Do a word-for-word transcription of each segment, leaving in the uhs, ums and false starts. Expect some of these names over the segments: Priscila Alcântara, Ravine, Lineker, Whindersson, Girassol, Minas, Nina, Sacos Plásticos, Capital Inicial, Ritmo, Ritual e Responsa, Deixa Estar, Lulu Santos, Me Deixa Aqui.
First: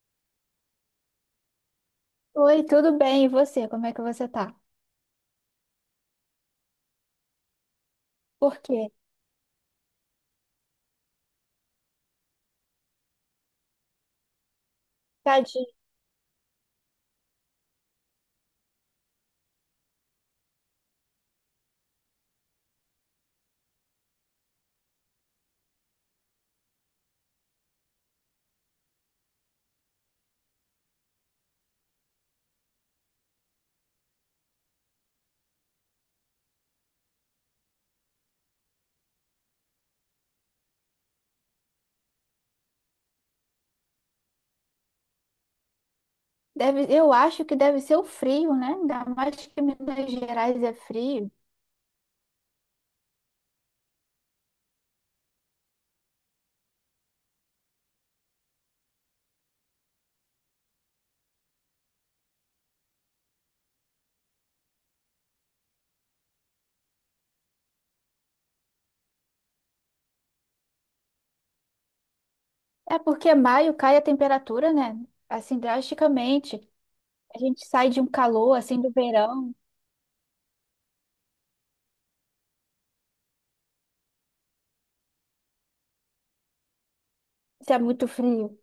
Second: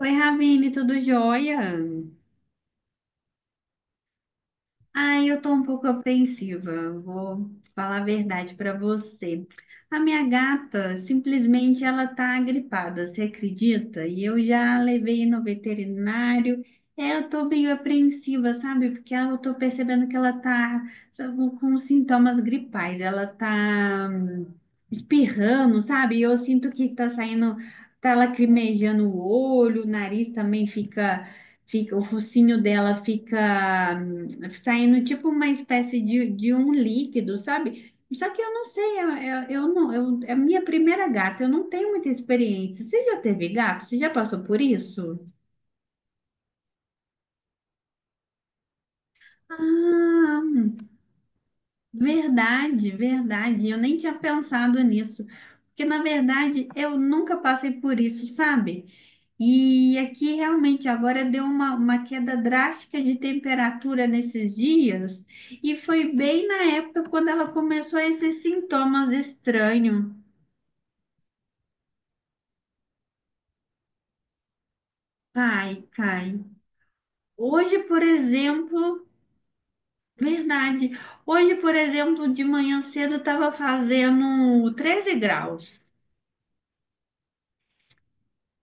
Oi, Ravine, tudo jóia? Oi, tudo bem? E você? Como é que você tá? Ai, eu tô um pouco apreensiva, vou falar a verdade Por para quê? você. A minha gata, simplesmente ela tá gripada, você acredita? E eu já levei no Tadinho. veterinário. É, eu tô meio apreensiva, sabe? Porque eu tô percebendo que ela tá sabe, com sintomas gripais, ela tá hum, espirrando, sabe? E eu sinto que tá saindo, tá lacrimejando o olho, o nariz também fica, fica, o focinho dela fica saindo tipo uma espécie de, de um líquido, sabe? Só que eu não sei, eu, eu, eu não, eu, é a minha primeira gata, eu não tenho muita experiência. Você já teve gato? Você já passou por isso? Deve, eu acho que deve ser o frio, né? Ainda mais que Minas Ah, Gerais é frio. verdade, verdade. Eu nem tinha pensado nisso, porque na verdade eu nunca passei por isso, sabe? E aqui realmente agora deu uma, uma queda drástica de temperatura nesses dias, e foi bem na época quando ela começou a esses sintomas estranhos. É porque maio cai a temperatura, né? Assim, Cai, cai. drasticamente. A gente Hoje, sai de por um calor, assim, do exemplo, verão. verdade. Hoje, por exemplo, de manhã cedo estava fazendo treze graus. Isso é muito frio.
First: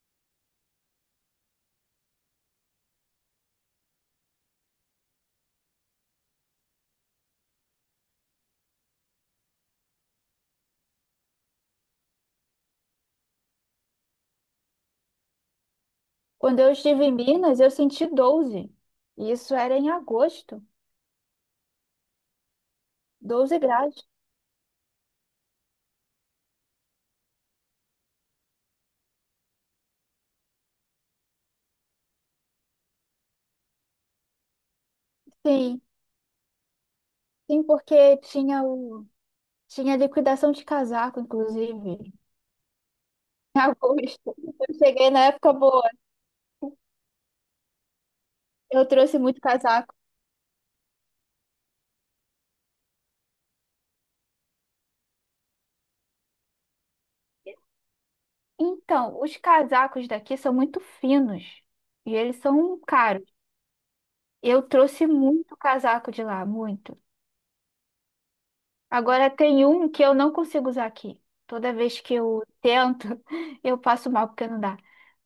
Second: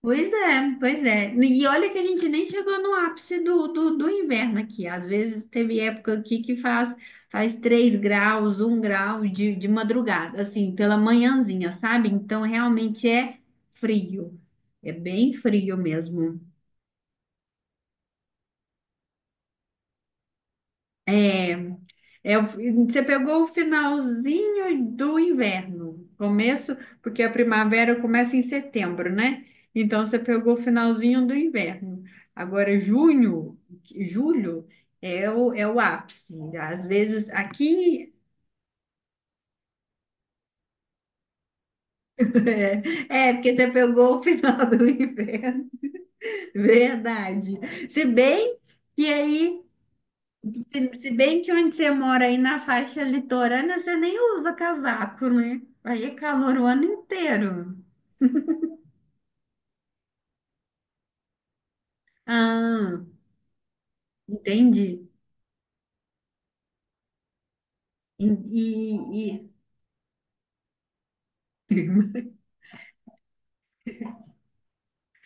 Pois é, pois é. E olha que a gente nem chegou no ápice do, do, do inverno aqui. Às vezes teve época aqui que faz, faz três graus, um grau de, de madrugada, assim, pela manhãzinha, sabe? Então realmente é frio. É bem frio mesmo. Quando eu estive em Minas, eu senti doze. E isso era em agosto. É, é, o fi- você pegou o doze graus. finalzinho do inverno, começo, porque a primavera começa em setembro, né? Então você pegou o finalzinho do inverno. Agora, junho, julho é o, é o Sim. ápice. Às vezes Sim, aqui porque tinha o... Tinha liquidação de casaco, inclusive. é, porque Em você pegou o agosto. final Eu do cheguei na época inverno. boa. Verdade. Se bem Eu que trouxe muito aí casaco. Se se bem que onde você mora aí na faixa litorânea, você nem usa casaco, né? Aí é calor o ano inteiro. Então, os casacos daqui são muito finos e eles são Ah, caros. Eu entendi. trouxe muito casaco de lá, muito. E, Agora e- tem um que eu não consigo usar aqui. Toda vez que eu tento, eu passo mal porque não dá.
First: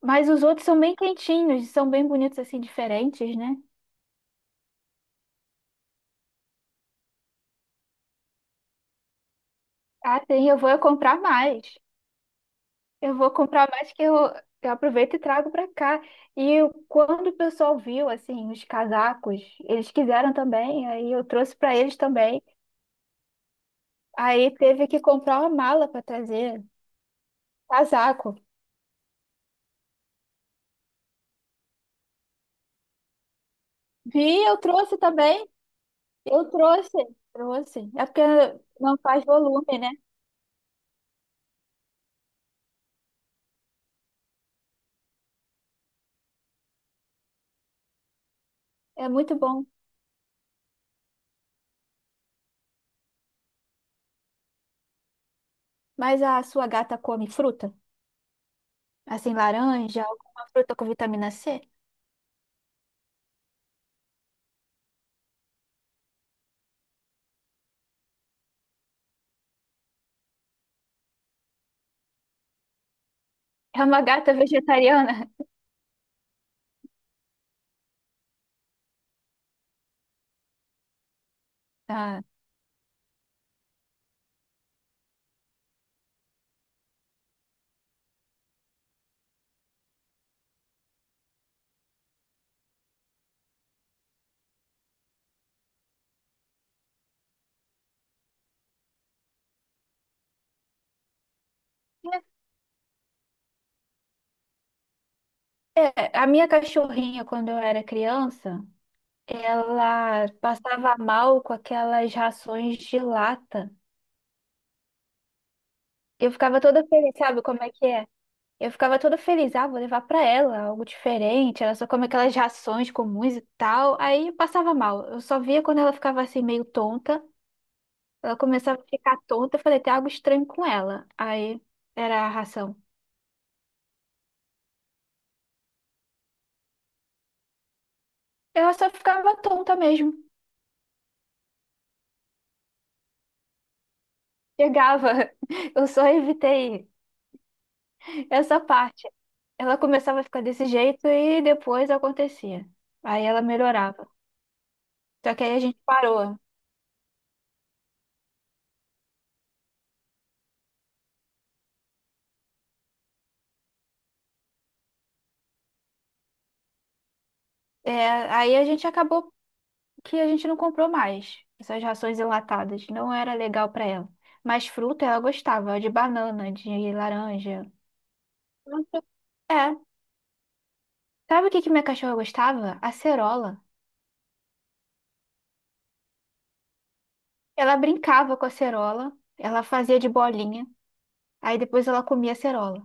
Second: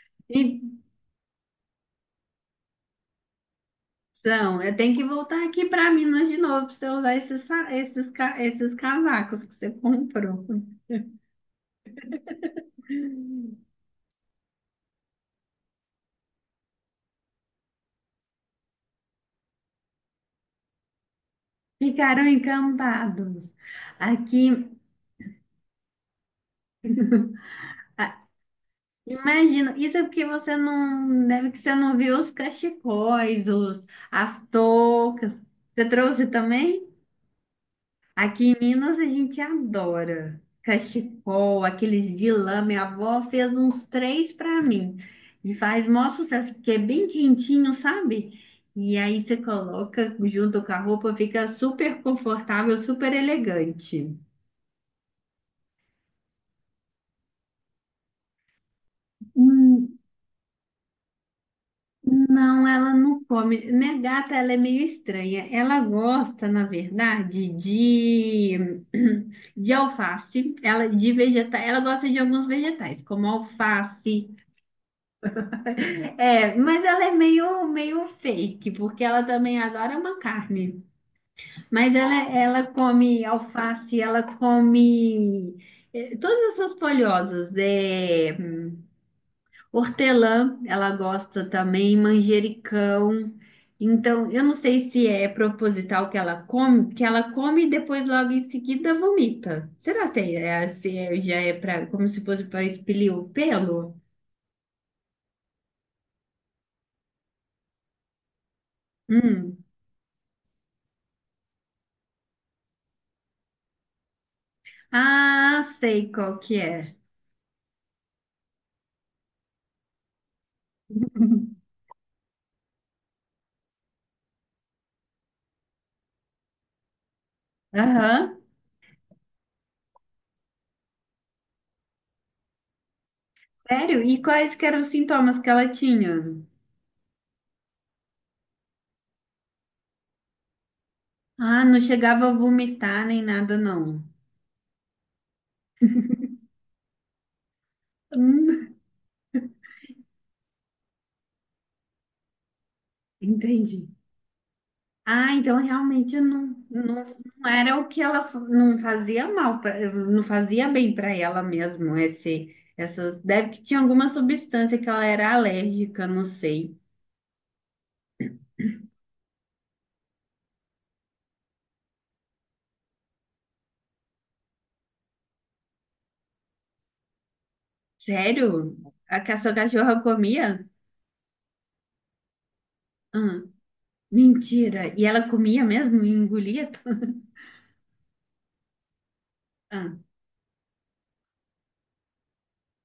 Mas os e- outros são bem quentinhos, são bem bonitos assim, diferentes, né? então, eu tenho que voltar aqui para Minas de novo para você usar esses, sa- esses, ca- esses casacos que você Ah, comprou. sim, eu vou comprar mais. Eu vou comprar mais que eu, eu aproveito e trago para cá. E eu- quando o pessoal viu, assim, os casacos, eles quiseram também, aí eu trouxe para eles Ficaram também. encantados. Aí Aqui, teve que comprar uma mala para trazer casaco. imagina, isso é porque você não, deve que você não viu os cachecóis, os, as Vi, eu trouxe toucas. também. Você trouxe Eu também? trouxe, Trouxe. É porque Aqui em não Minas a faz gente volume, né? adora cachecol, aqueles de lã. Minha avó fez uns três para mim e faz maior sucesso, porque é bem quentinho, sabe? E É aí muito você bom. coloca junto com a roupa, fica super confortável, super elegante. Mas a sua gata come fruta? Assim, Hum, laranja, alguma fruta com vitamina C? Não, ela não come. Minha gata, ela é meio estranha. Ela gosta, na verdade, de, de alface, ela de vegeta... ela gosta de alguns vegetais, como É uma alface. gata vegetariana? É, mas ela é meio, meio fake, porque ela também adora uma carne. Mas ela, Ah. ela come alface, ela come eh, todas essas folhosas. É, hortelã, ela gosta também, manjericão. Então, eu não sei se é proposital que ela come, que ela come e depois logo em seguida vomita. Será se, é, se é- já é pra, como se fosse para expelir o pelo? É, a minha cachorrinha, quando eu era criança, Hum. ela passava mal com aquelas rações de lata. Ah, sei Eu qual que ficava toda é. feliz, sabe como é que é? Eu ficava toda feliz, ah, vou levar pra ela algo diferente. Ela só come aquelas rações comuns e tal. Aí eu passava mal. Eu só via quando ela ficava assim meio tonta. Ela Aham. começava a ficar tonta. Eu falei, tem algo estranho com ela. Aí era a ração. Sério? E quais que eram os sintomas que ela tinha? Ela só ficava tonta mesmo. Ah, não chegava a vomitar nem nada, não. Chegava. Eu só evitei essa Hum, parte. Ela começava a ficar desse jeito e depois acontecia. Aí ela entendi. melhorava. Ah, Só que aí então a gente realmente parou. não, não, não era o que ela fa- não fazia mal, pra, não fazia bem para ela mesmo. Esse, essas, deve que tinha alguma substância que ela era alérgica, não sei. É, aí a gente acabou que a gente não comprou mais essas rações enlatadas. Não era legal pra ela. Mas fruta ela gostava, de banana, de laranja. Sério? A que a sua É. cachorra comia? Sabe o que que minha cachorra gostava? Ah, Acerola. mentira. E ela comia mesmo e engolia? Ela brincava com a acerola, ela fazia Tudo? de bolinha, aí depois ela comia acerola.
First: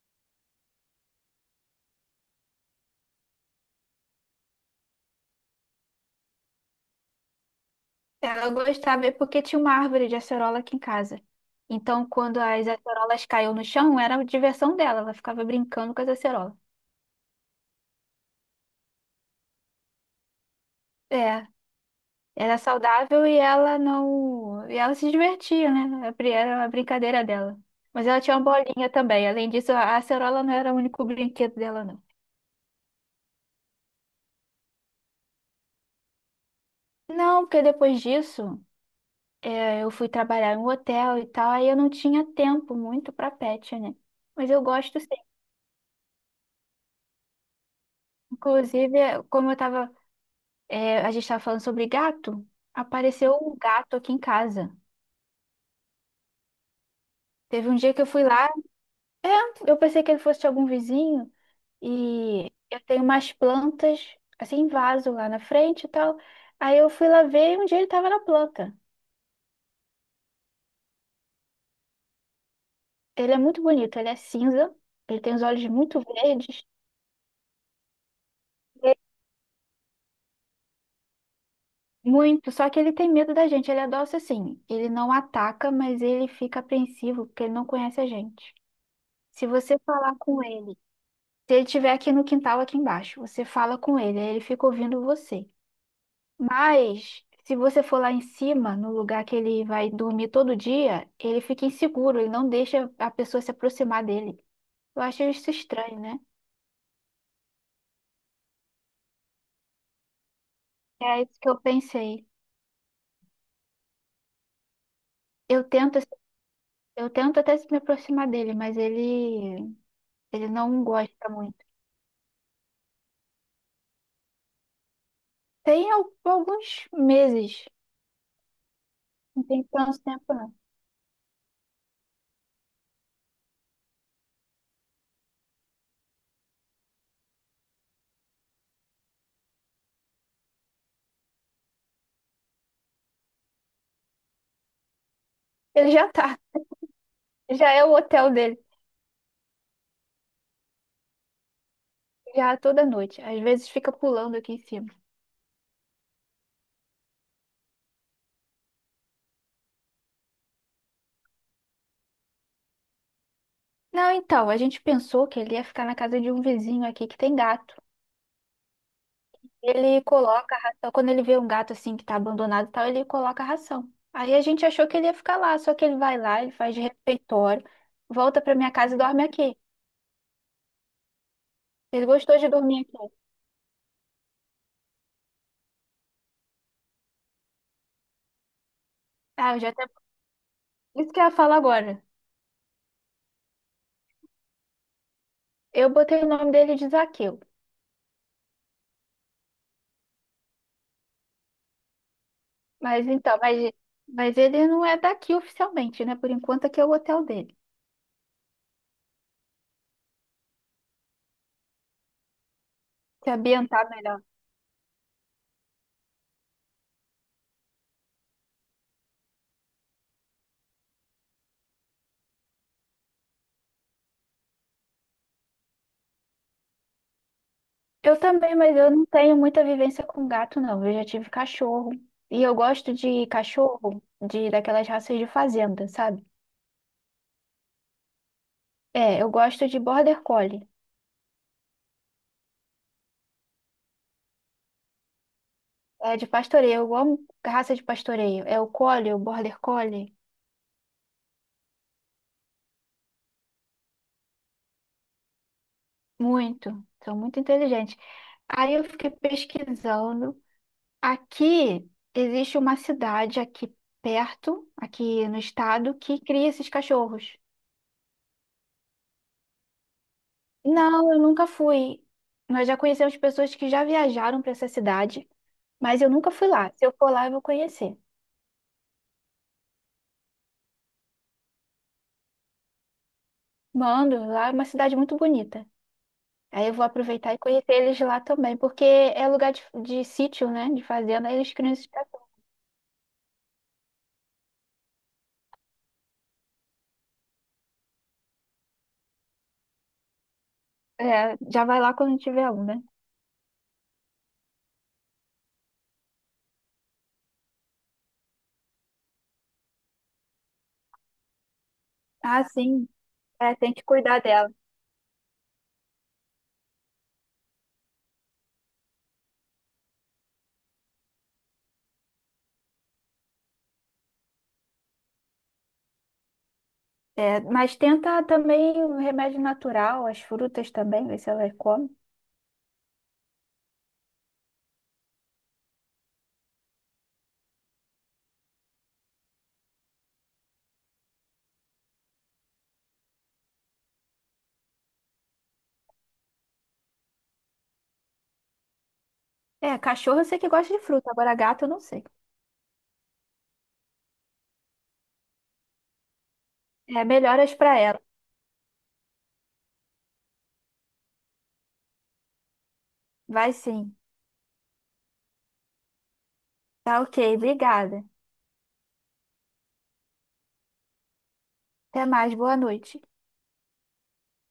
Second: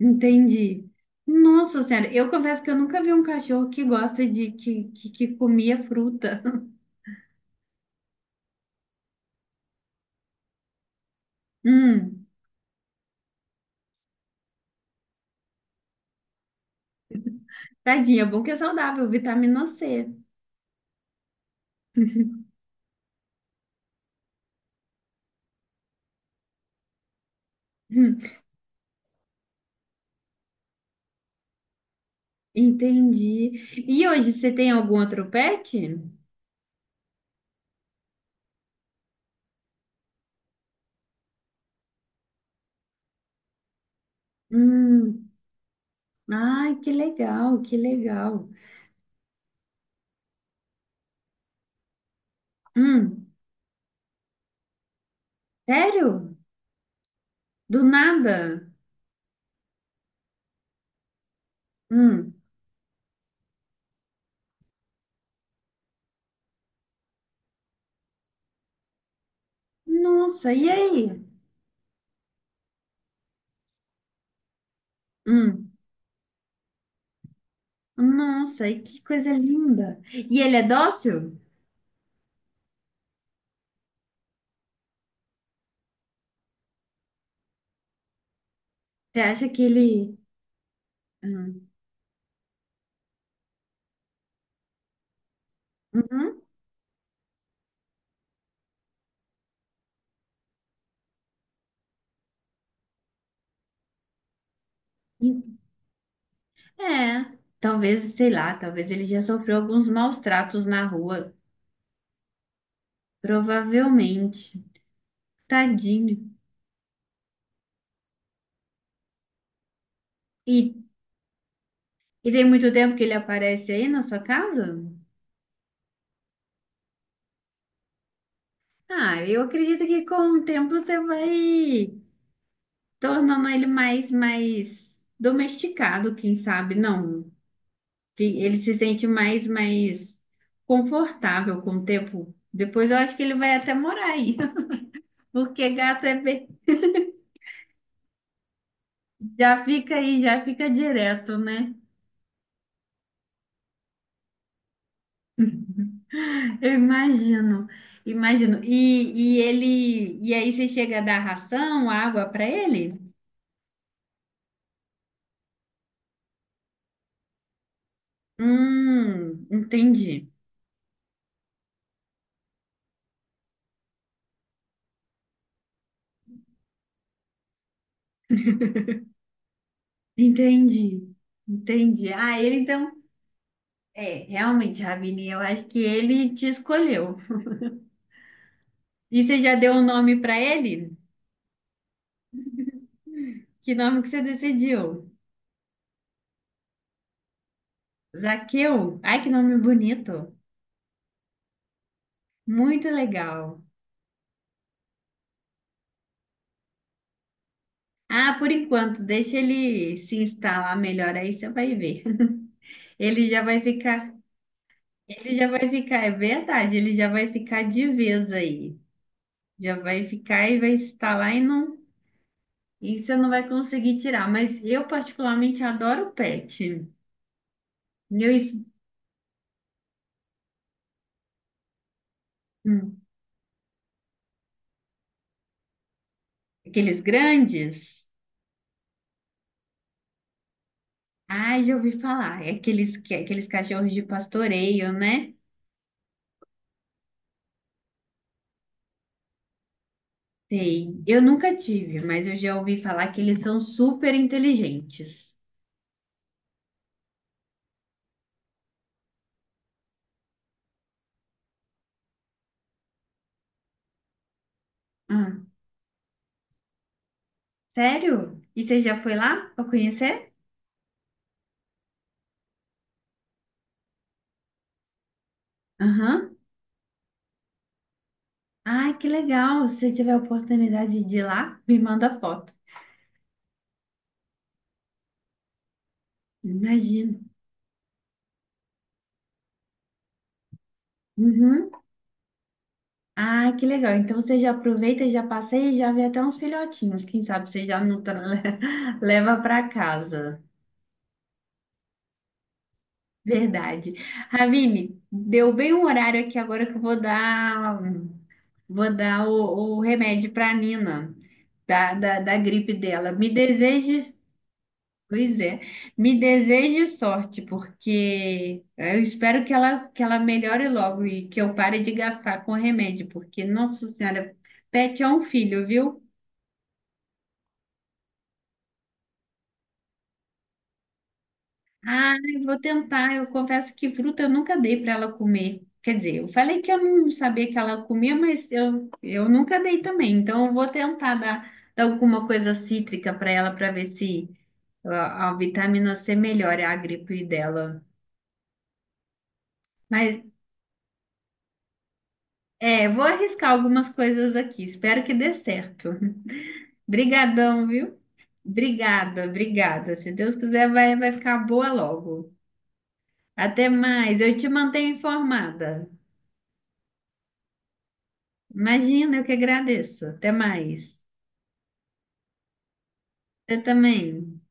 Entendi. Nossa Senhora, eu confesso que eu nunca vi um cachorro que gosta de que, que, que comia fruta. Ela gostava é porque tinha uma árvore de acerola aqui em casa. Então, Hum, quando as acerolas caíam no chão, era a diversão dela. Ela ficava brincando com as acerolas. tadinha, é bom que é saudável, vitamina C. É, era saudável e ela não. E ela se divertia, né? Era era a brincadeira dela. Mas Hum, ela tinha uma bolinha também. Além disso, a acerola não era o único brinquedo dela, não. entendi. E hoje você tem algum outro pet? Não, porque depois disso, é, eu fui trabalhar em um hotel e tal, aí eu não tinha tempo muito pra pet, né? Mas eu gosto sim. Hum, ai, que legal, que legal. Inclusive, como eu tava É, a gente estava falando sobre gato. Hum, Apareceu um gato aqui em casa. sério? Teve um Do dia que eu fui nada? lá, eu pensei que ele fosse de algum vizinho Hum, e eu tenho umas plantas assim em vaso lá na frente e tal. Aí eu fui lá ver e um dia ele estava na planta. nossa, e aí? Ele é muito bonito, ele é cinza, ele tem os olhos Hum, muito verdes, nossa, e é que coisa linda. E ele é dócil? muito, só que ele tem medo da gente, ele é dócil assim. Ele não ataca, mas ele fica apreensivo porque ele não conhece a gente. Você Se acha que você falar ele. com ele, se Hum, ele estiver aqui no quintal, aqui embaixo, você fala com ele, aí ele fica ouvindo você. uhum. Mas se você for lá em cima, no lugar que ele vai dormir todo dia, ele fica inseguro, ele não deixa a pessoa se aproximar dele. Eu acho isso E- estranho, né? É, talvez, sei lá, talvez ele já sofreu alguns maus tratos na É rua. isso que eu pensei. Provavelmente. Eu tento, Tadinho. eu tento até me aproximar dele, mas ele, ele E, não gosta muito. e tem muito tempo que ele aparece aí na sua casa? Tem al- alguns meses, Ah, eu não tem acredito tanto que tempo com o não. tempo você vai tornando ele mais, mais domesticado, quem sabe, não. Que ele se sente mais, mais confortável com o tempo. Depois eu acho que ele vai até morar aí, porque Ele gato já é tá, bem. Já é o hotel dele, Já fica aí, já fica direto, né? já é toda noite. Às vezes fica pulando aqui em cima. Eu imagino, imagino. E, e ele, e aí você chega a dar ração, água para ele? Não, então, a gente pensou que ele ia ficar na casa de um vizinho aqui que tem gato. Hum, Ele entendi, coloca a ração, quando ele vê um gato assim que tá abandonado e tal, ele coloca a ração. Aí a gente achou que ele ia ficar lá, só que ele vai lá, ele faz de refeitório, volta pra minha casa e dorme aqui. entendi, Ele entendi. gostou Ah, de ele dormir então, aqui. é, realmente, Ravine, eu acho que ele te escolheu. E você já Ah, eu já deu um até... nome para ele? Isso que eu ia falar agora. Que nome que você decidiu? Eu botei o nome dele de Zaqueu. Zaqueu? Ai, que nome bonito. Muito Mas então, legal. mas, mas ele não é daqui oficialmente, né? Por enquanto aqui é o hotel dele. Ah, por enquanto, deixa ele se instalar melhor aí, você vai ver. Ele Se já vai ambientar ficar, melhor. ele já vai ficar, é verdade, ele já vai ficar de vez aí. Já vai ficar e vai estar lá e não, e você não vai conseguir tirar. Mas eu particularmente adoro pet. Eu Eu, es- também, mas eu não tenho muita vivência com gato, não. Eu já tive cachorro. E eu gosto hum, de cachorro de daquelas raças de fazenda, sabe? aqueles grandes, É, eu gosto de border collie. ai, já ouvi falar, é aqueles, que- aqueles cachorros de pastoreio, né? É de pastoreio. Eu amo raça de pastoreio. É o collie, o border collie. Sei. Eu nunca tive, mas eu já ouvi falar que eles são super inteligentes. Muito. São muito inteligentes. Aí eu fiquei pesquisando. Aqui existe uma cidade aqui perto, aqui Ah, no estado, que cria esses cachorros. sério? E você já foi lá para conhecer? Não, eu nunca fui. Nós já conhecemos pessoas que já viajaram para essa cidade, mas eu nunca Aham. fui lá. Se eu for lá, eu vou conhecer. Ai, que legal! Se você tiver a oportunidade de ir lá, me manda foto. Mando, lá é uma cidade muito bonita. Aí eu vou Imagino. aproveitar e conhecer eles lá também, porque é lugar de, de sítio, né? De fazenda, aí eles Uhum. criam esse cachorros. Ai, que legal. Então você já aproveita, já passeia e já vê até uns filhotinhos. Quem sabe você já não tra- leva para casa. É, já vai lá quando tiver um, né? Verdade. Ravine, deu bem o horário aqui agora que eu vou dar, vou dar o, o remédio para a Nina, da, da, da Ah, gripe sim. dela. Me É, tem que deseje. cuidar dela. Pois é, me deseje sorte, porque eu espero que ela, que ela melhore logo e que eu pare de gastar com remédio, porque, nossa senhora, pet é um filho, viu? É, mas tenta também um remédio natural, as frutas também, ver se ela come. Ah, eu vou tentar, eu confesso que fruta eu nunca dei para ela comer. Quer dizer, eu falei que eu não sabia que ela comia, mas eu, eu nunca dei também, então eu vou tentar dar, dar alguma coisa cítrica para ela para ver se a, a vitamina C melhora a gripe dela. É, cachorro Mas eu sei que gosta de fruta, agora gato eu não sei. é, vou arriscar algumas coisas aqui. Espero que dê certo. É, melhoras Brigadão, para viu? ela. Obrigada, obrigada. Se Deus quiser, vai, vai ficar boa logo. Vai Até sim. mais. Eu te mantenho informada. Tá ok, obrigada. Imagina, eu que agradeço. Até mais. Até mais, boa noite. Você também.